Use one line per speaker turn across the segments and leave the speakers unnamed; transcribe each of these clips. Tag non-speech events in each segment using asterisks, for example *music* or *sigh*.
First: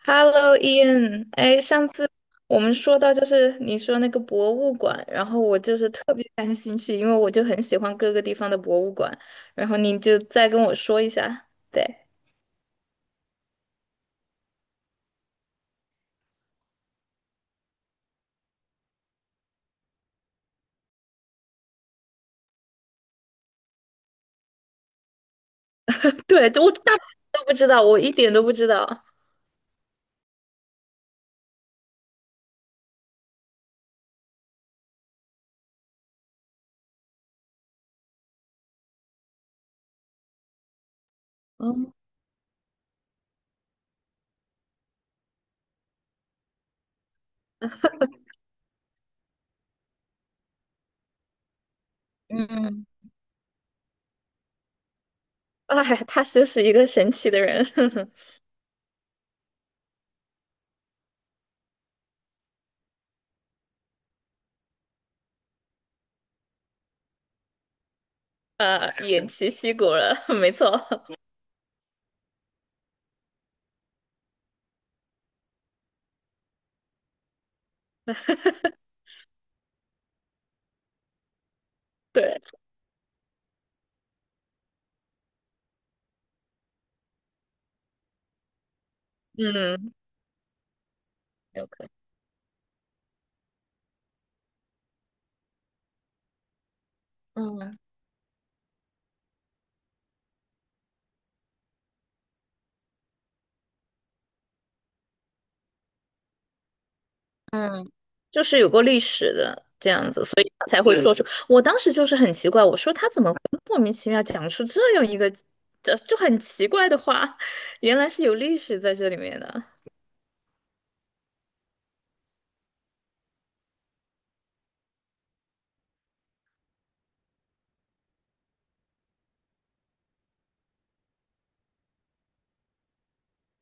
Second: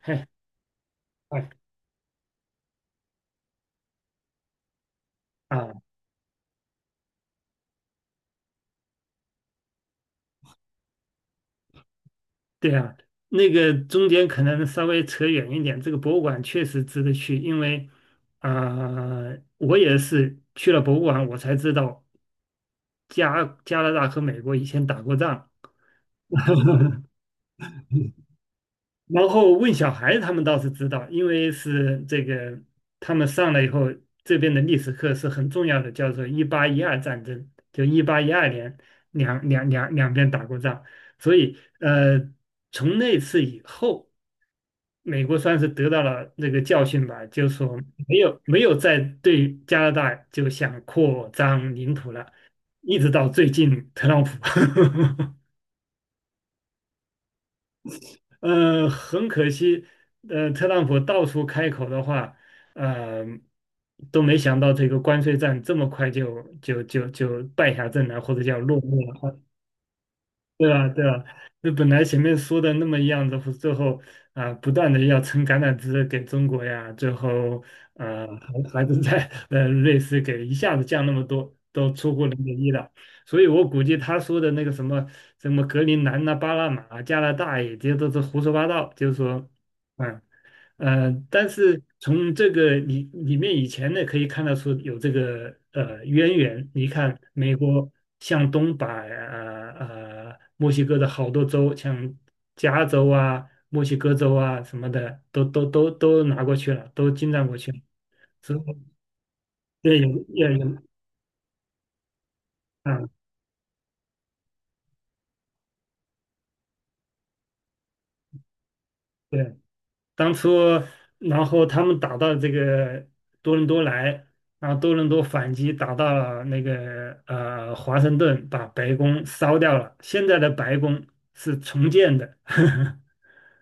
嘿，
Hello, Ian。
哎
哎，上次我们说到就是你说那个博物馆，然后我就
啊，
是特别感兴趣，因为我就很喜欢各个地方的博物馆。然后你就再跟我说一下。对，
对啊，那个中间可能稍微扯远一点，这个博物馆确实值得去，因为啊、我也是去了博物馆，我才知道加拿大和美国以前打过仗。
*laughs* 对，我大部分都不知道，我一点都不知道。
然后问小孩，他们倒是知道，因为是这个他们上来以后，这边的历史课是很重要的，叫做一八一二战争，就一八一二年两边打过仗，所以
嗯，
从那次以后。美国算是得到了这个教训吧，就是说没有再对加拿大就想扩张领土了，
嗯，
一直到最近特朗普，
哎，他就是一个神奇的人，*laughs*
*laughs* 很可惜，特朗普到处开口的话，呃，都没想到这个关税战这么快就败下阵来，或者叫落幕
偃
了。
旗息鼓了，没错。
对啊，对啊，那本来前面说的那么样子，最后啊、不断的要撑橄榄枝给中国呀，最后呃还还
*laughs*
是在瑞士给一下子降那么多，都出乎
对，
人的意料。所以我估计他说的那个什么什么格陵兰呐、巴拿马、加拿大也这些都是胡说八道，就是说，
嗯，
嗯、但
有
是
可
从这个里面以前呢，可以看得出有这个渊源。你看，美
能。
国向东把墨西哥的好多州，像加州啊、墨西哥州啊什么的，都拿过去了，都侵占过去了。
嗯，就
之
是
后，
有过历史的这
对，
样
有
子，所以
也
他
有，
才会说出。我当时就是很奇怪，我说他
啊
怎么会莫名其妙讲出这样一个这就很奇怪的话，原来是有历史在这里面
对。
的。
当初，然后他们打到这个多伦多来，然后多伦多反击打到了那个华盛顿，把白宫烧掉了。现在的白宫是重建的，*laughs*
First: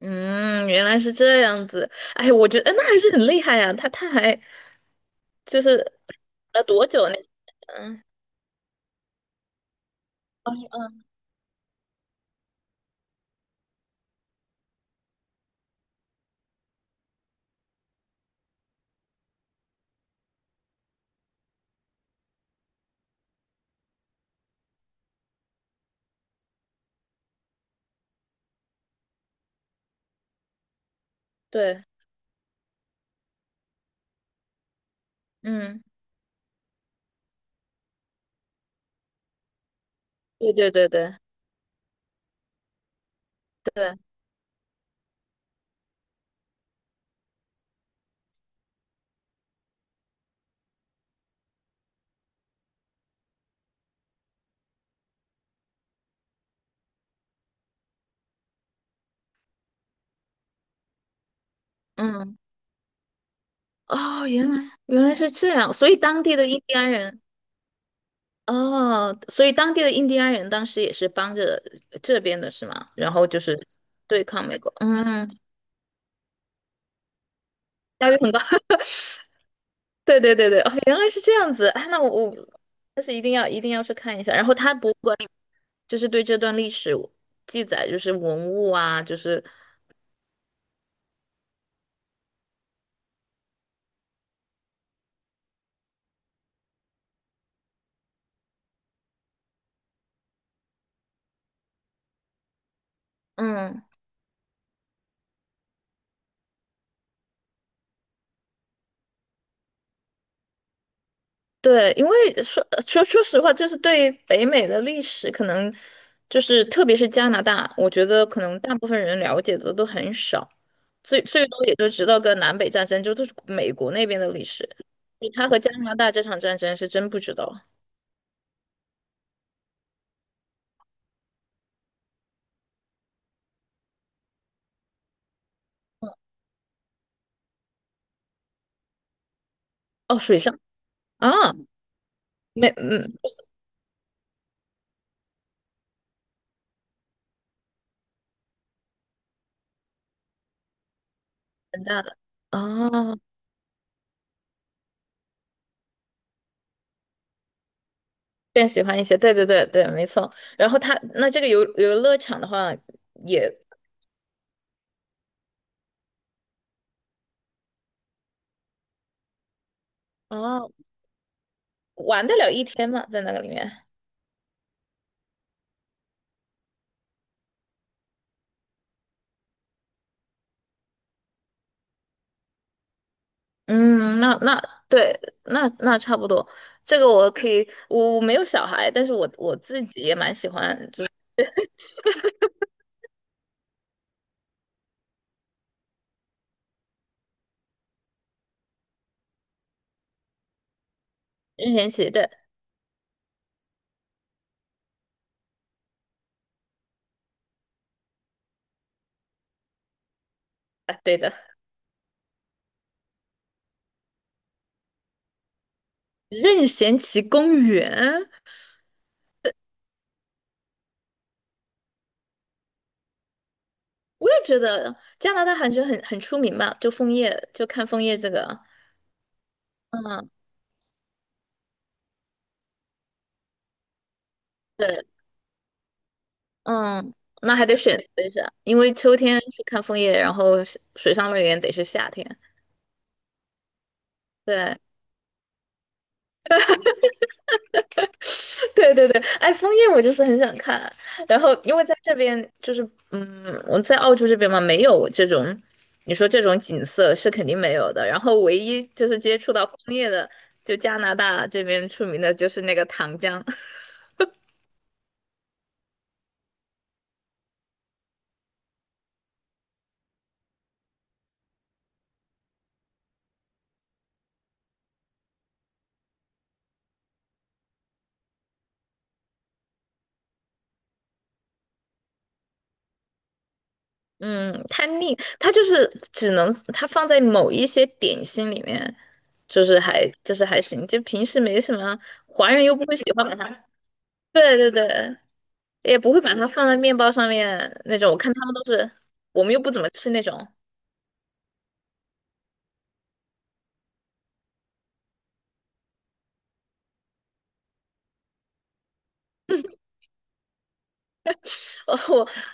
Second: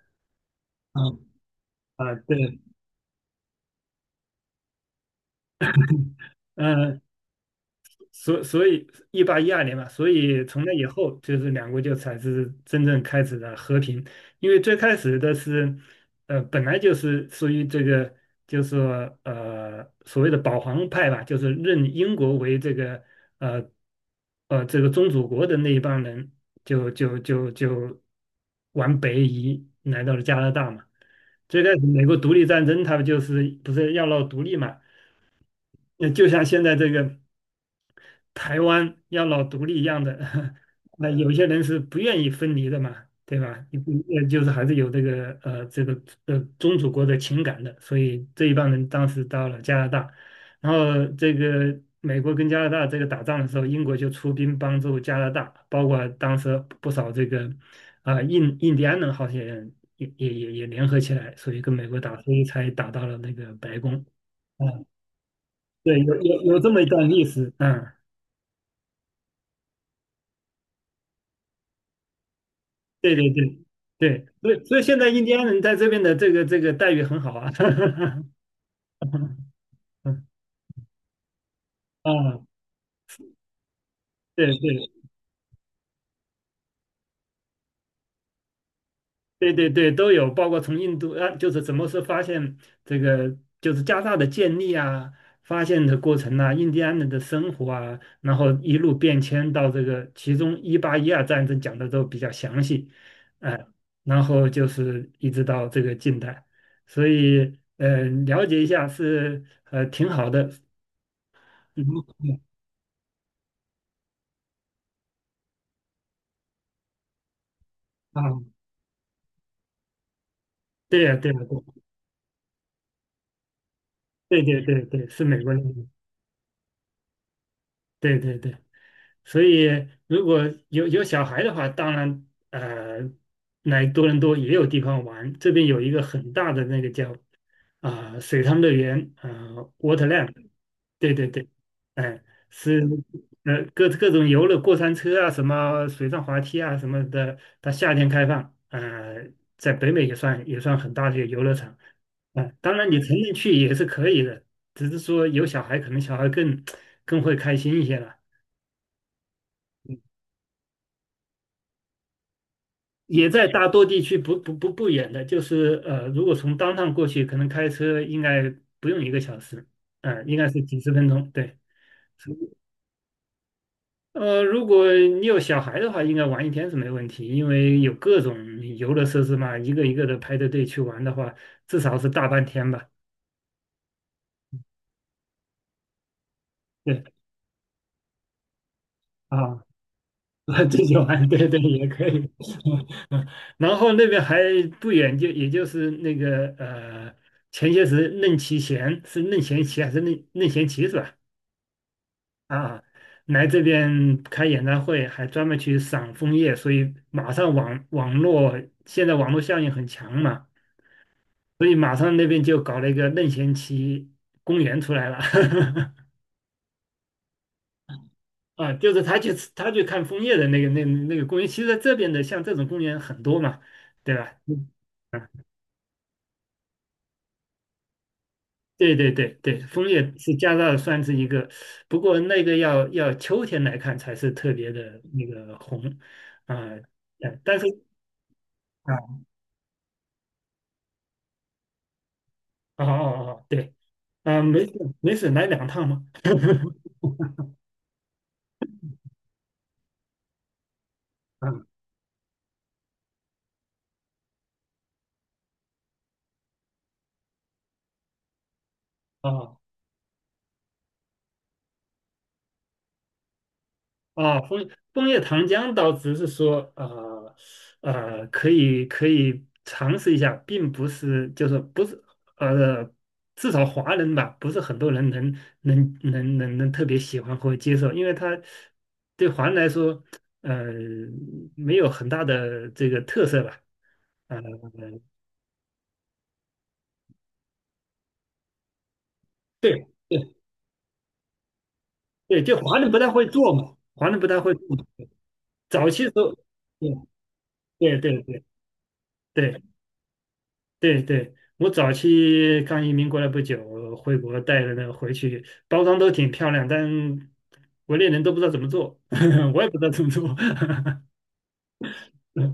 嗯，原来是
嗯
这样子。
啊，
哎，我
对，
觉得哎那还是很厉害呀、他还就是多
嗯、
久呢？嗯，
所以一八一二年嘛，所以
二
从那以
嗯，
后，就是两国就才是真正开始了和平。因为最开始的是，本来就是属于这个，就是说所谓的保皇派吧，就是认英国为这个呃宗主国的那一帮人，就往北移来到了加拿大嘛。最开始
对，
美国独立战争，他们就是不是要闹独立嘛？
嗯，
那就像现在这个。台湾要老独立一样的，
对
*laughs*
对对
那
对
有些人是不愿意分离的嘛，对吧？你不
对，
就是还是有这个宗主国的情感的，所以这一帮人当时到了加拿大，然后这个美国跟加拿大这个打仗的时候，英国就出兵帮助加拿大，包括当时不少这个啊、印第安人好些人也联合起来，所以跟美国打，所
嗯，
以才打到了那个白宫。
哦，原来
嗯，
原来是这样，所以
对，有
当地
有
的
有
印
这
第
么一
安
段
人。
历史，嗯。
哦，所以当地的印第安人当时也是帮着这边的是吗？然
对
后
对
就是
对
对
对，
抗
所
美
以
国，
所以现在印
嗯，
第安人在这边的这个待遇很好啊，
效率
*laughs*
很高。*laughs* 对对对对，哦，原来是这样子啊那我
啊，
我但是一定要一定要去看一下。然
对
后他
对
博物馆里就是对这段历史记载，就是文物啊，就是
对对对，都有，包括从印度啊，就是怎么是发现这个就是加大的建立啊，发现的过程啊，印第安人的生活啊，然后一路变迁到这个，其中一八一二战争讲的都比较详细，哎、
嗯。
然后就是一直到这个近代，所以了解一下是挺好的。嗯
对，因为说实话，就是对北美的历史，可能就是特别是加拿大，我觉
啊，
得可能大部分人了解的都很少，
对呀，
最
对呀，
最多也就知道个南北战争，就都是美国那边的
对，
历
对
史。
对对对，是
就
美
他
国
和加
人，
拿大这场战争是真不知道
对对对，所以如果有小孩的话，当然来多伦多也有地方玩。这边有一个很大的那个叫啊、水上乐园啊、
哦，
Waterland，
水上
对对
啊，
对，哎、
没
是
嗯，
各种游乐过山车啊，什么水上滑梯啊什么的，它夏天开放，在北美也算很大的一个游乐场。
很大的
啊，
啊，
当然你成人去也是可以的，只是说有小孩，可能小孩更会开心一些了。
更喜欢一些，对对对对，没错。然后他那这个游乐场的话
也在
也
大多地区不远的，就是如果从当趟过去，可能开车应该不用一个小时，嗯、应该是
哦，
几十分钟，对。
玩
所
得
以
了一天嘛，在那个里面。
如果你有小孩的话，应该玩一天是没问题，因为有各种游乐设施嘛，一个一个的排着队去玩的话，至少是大半天吧。
嗯，那对，那差不多。这
对
个我可以，我没有小孩，但是我
啊，
自己也蛮喜
*laughs* 自
欢，
己
就是
玩，对对也可以。*laughs* 然后那边还不远，就也就是那个前些时任其贤是任贤齐还是任贤齐是吧？
任贤齐的
啊，来这边开演唱会，还专门去赏枫叶，所以马上网网络现在网络效应很强嘛，
啊，对的，
所以马上那边就搞了一个任贤齐公园出来了。*laughs*
任贤齐公园，
啊，就是他去看枫叶的那个公园，其实在这边的像这种公园很多嘛，对
我
吧？
也觉
嗯
得
啊，
加拿大还是很出名吧，就枫叶，就看枫叶这个，
对对对对，枫叶
嗯，
是加拿大算是一个，不过那个要秋天来看才是特别的
对，
那个红啊，
嗯，那
但
还
是。
得选择一下，因为
啊。
秋天是看枫叶，然后水上乐园得是夏天，
哦哦哦，对，嗯、没
对，
事没事，来两趟嘛。*laughs*
*laughs* 对对对，哎，枫叶我就是很想看，然后
嗯，
因为在这边就是，嗯，我在澳洲这边嘛，没有这种，你说这种景色是肯定没有的。然后唯一就是接触
哦
到枫叶的，就加拿大这边出名的就是那个糖浆，*laughs*
哦，枫叶糖浆倒只是说，可以尝试一下，并不是就是不是呃，至少华人吧，不是很多人能特别喜欢或接受，因为它对华人来说，呃，没有很大的这个特色吧，呃，
嗯，它腻，它就是只能它放在某一些点心里面，就是
对
还
对
就是还行，就平时没什么，
对，
华
就
人又
华
不
人
会
不太
喜
会
欢把
做
它，
嘛，华人不
*laughs*
太会
对
做。
对对。
早
也
期时
不会把
候，
它放在面包上面
对
那种。我
对
看
对
他们都是，我
对
们又
对
不怎么吃那种。
对对，我早期刚移民过来不久，回国带了那个回去，包装都挺漂亮，但 *laughs* 国内人都不知道怎么做，*laughs* 我也不知道怎么做。*laughs*
*laughs* 哦，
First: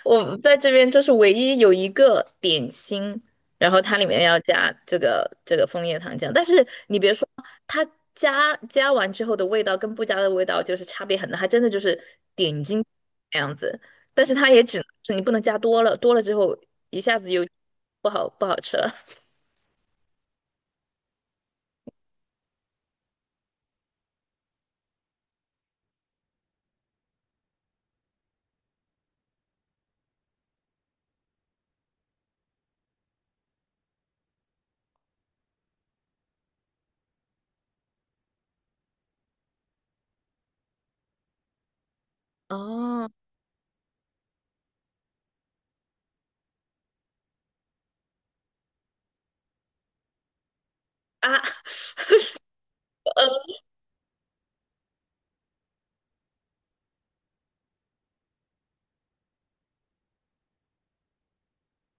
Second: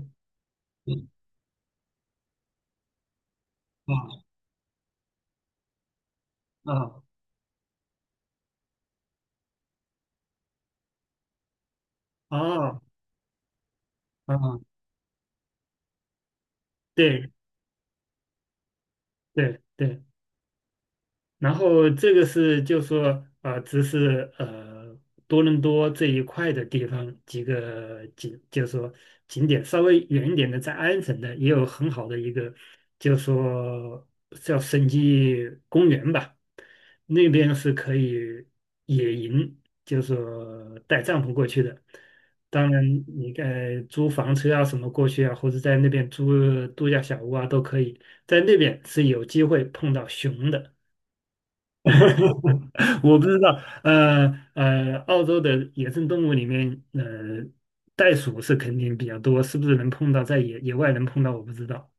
我我在这边就
嗯
是唯一有一个点心，然后它里面要加这个这个枫叶糖浆，但是
啊
你别说，它加完之后的味道跟不加的味道就是差别很大，它真的就是点
啊
睛那样子。但是
啊
它
啊！
也只能是你不能加多了，多了之后一下
对
子又不好吃了。
对对。然后这个是就说只是多伦多这一块的地方几个景，就说景点稍微远一点的，在安省的也有很好的一个，就说叫省基公园吧，那边是可以野营，就说带帐篷过去的。当然，
哦
你该租房车啊什么过去啊，或者在那边租度假小屋啊都可以，在那边是有机会碰到熊的。
啊，*laughs*
*laughs* 我不知
呃，
道，呃澳洲的野生动物里面，袋鼠是肯定比较多，是不是能碰到在野外能碰到？我不知道。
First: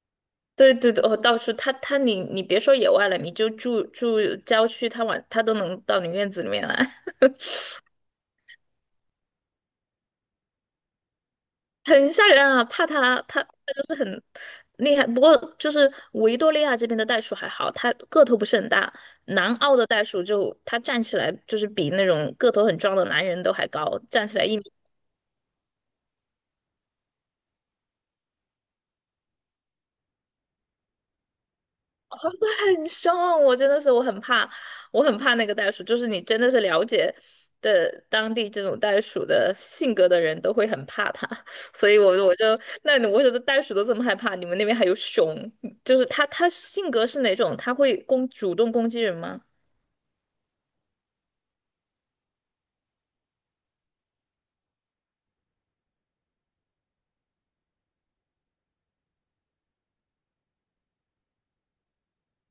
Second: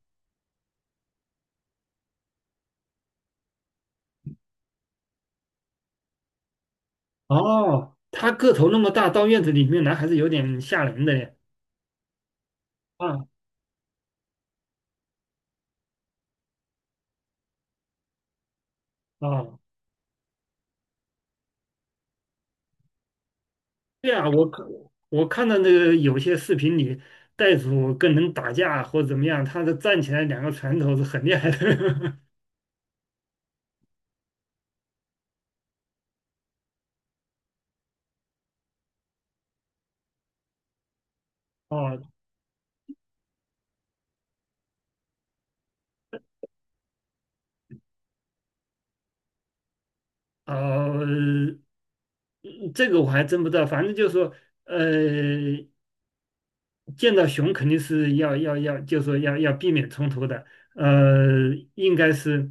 对对对，哦，到处他你别说野外了，你就住郊区，他往他都能到你院子里面来，*laughs*
哦，它个头那么大，到院子里面来还是有点吓人的耶。
很吓人啊！怕他
啊
他他就是很厉害，不过就是维多利亚这边的袋鼠还好，它个头不是很大，南
啊，
澳的袋鼠就它站起来就是比那种个头很壮的男人都还高，
对
站
啊，
起来
我
一米
看我看到那个有些视频里，袋鼠跟人打架或怎么样，它的站起来两个拳头是很厉害
哦，
的。
对，*laughs* 很凶，我真的是我很怕，我很怕那个袋鼠。就是你真的是了解的当地这种袋鼠的性格的人都会很怕它，*laughs*
*laughs*
所以
哦，
我就那你我觉得袋鼠都这么害怕，你们那边还有熊，就是它性格是哪种？它会主动攻击人吗？
哦，这个我还真不知道，反正就是说，呃，见到熊肯定是要，就是说要避免冲突的。应该是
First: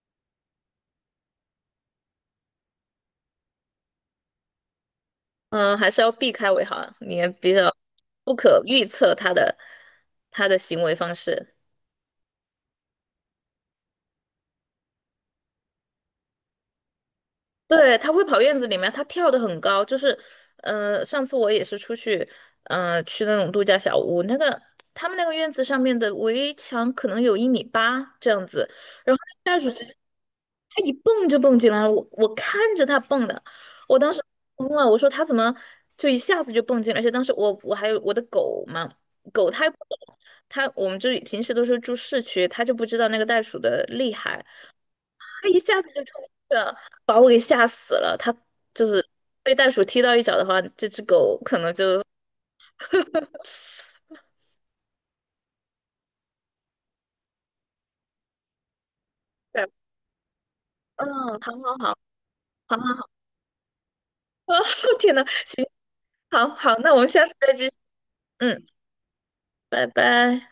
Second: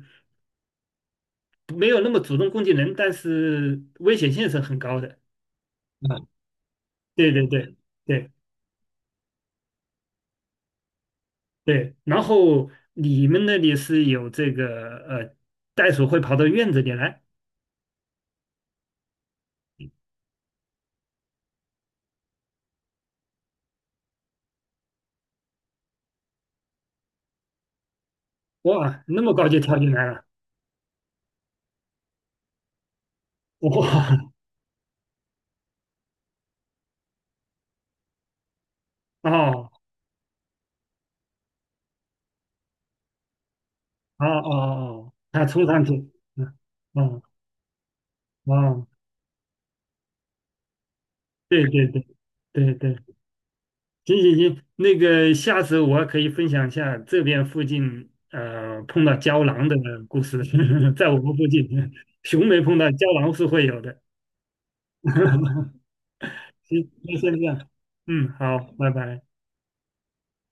没有那么主动攻击人，但是危险性是很高的。
嗯，还是要
嗯，
避开为好啊，你也
对对
比
对
较
对
不可预测它的行为方式。
对。然后你们那里是有这个袋鼠会跑到院子里来，
对，它会跑院子里面，它跳得很高，就是，上次我也是出去，去那种度假小屋，那个他们那个院子上面的围墙可能有1.8米这样子，
哇，
然
那
后
么高
那
就
个袋鼠
跳
直
进
接，
来了，
它一蹦就蹦进来了，我看着它蹦的，我当时
哇，
懵了，我说它怎么就一下子就蹦进来，而且当时我还有我的狗嘛，狗它
哦
也不懂，它我们就平时都是住市区，它就不知道那个袋鼠的厉
哦
害。
哦哦，它
他一
冲
下
上去，
子就冲过去
嗯
了，把
哦
我给吓死了。他
哦，
就是被袋鼠踢到一脚的话，这只狗可
对
能
对对
就，
对对。
*laughs*
行行行，那个下次我可以分享一下这边附近碰到胶囊
对，
的故事，*laughs* 在
嗯，
我们附
好
近，
好好，
熊没碰
好
到，
好
胶
好，
囊是会有的。
*laughs* 天呐，行，
*laughs*
好好，
行，
那我们
那
下
先
次
这
再继
样，
续，
嗯，好，
嗯，
拜拜。
拜拜。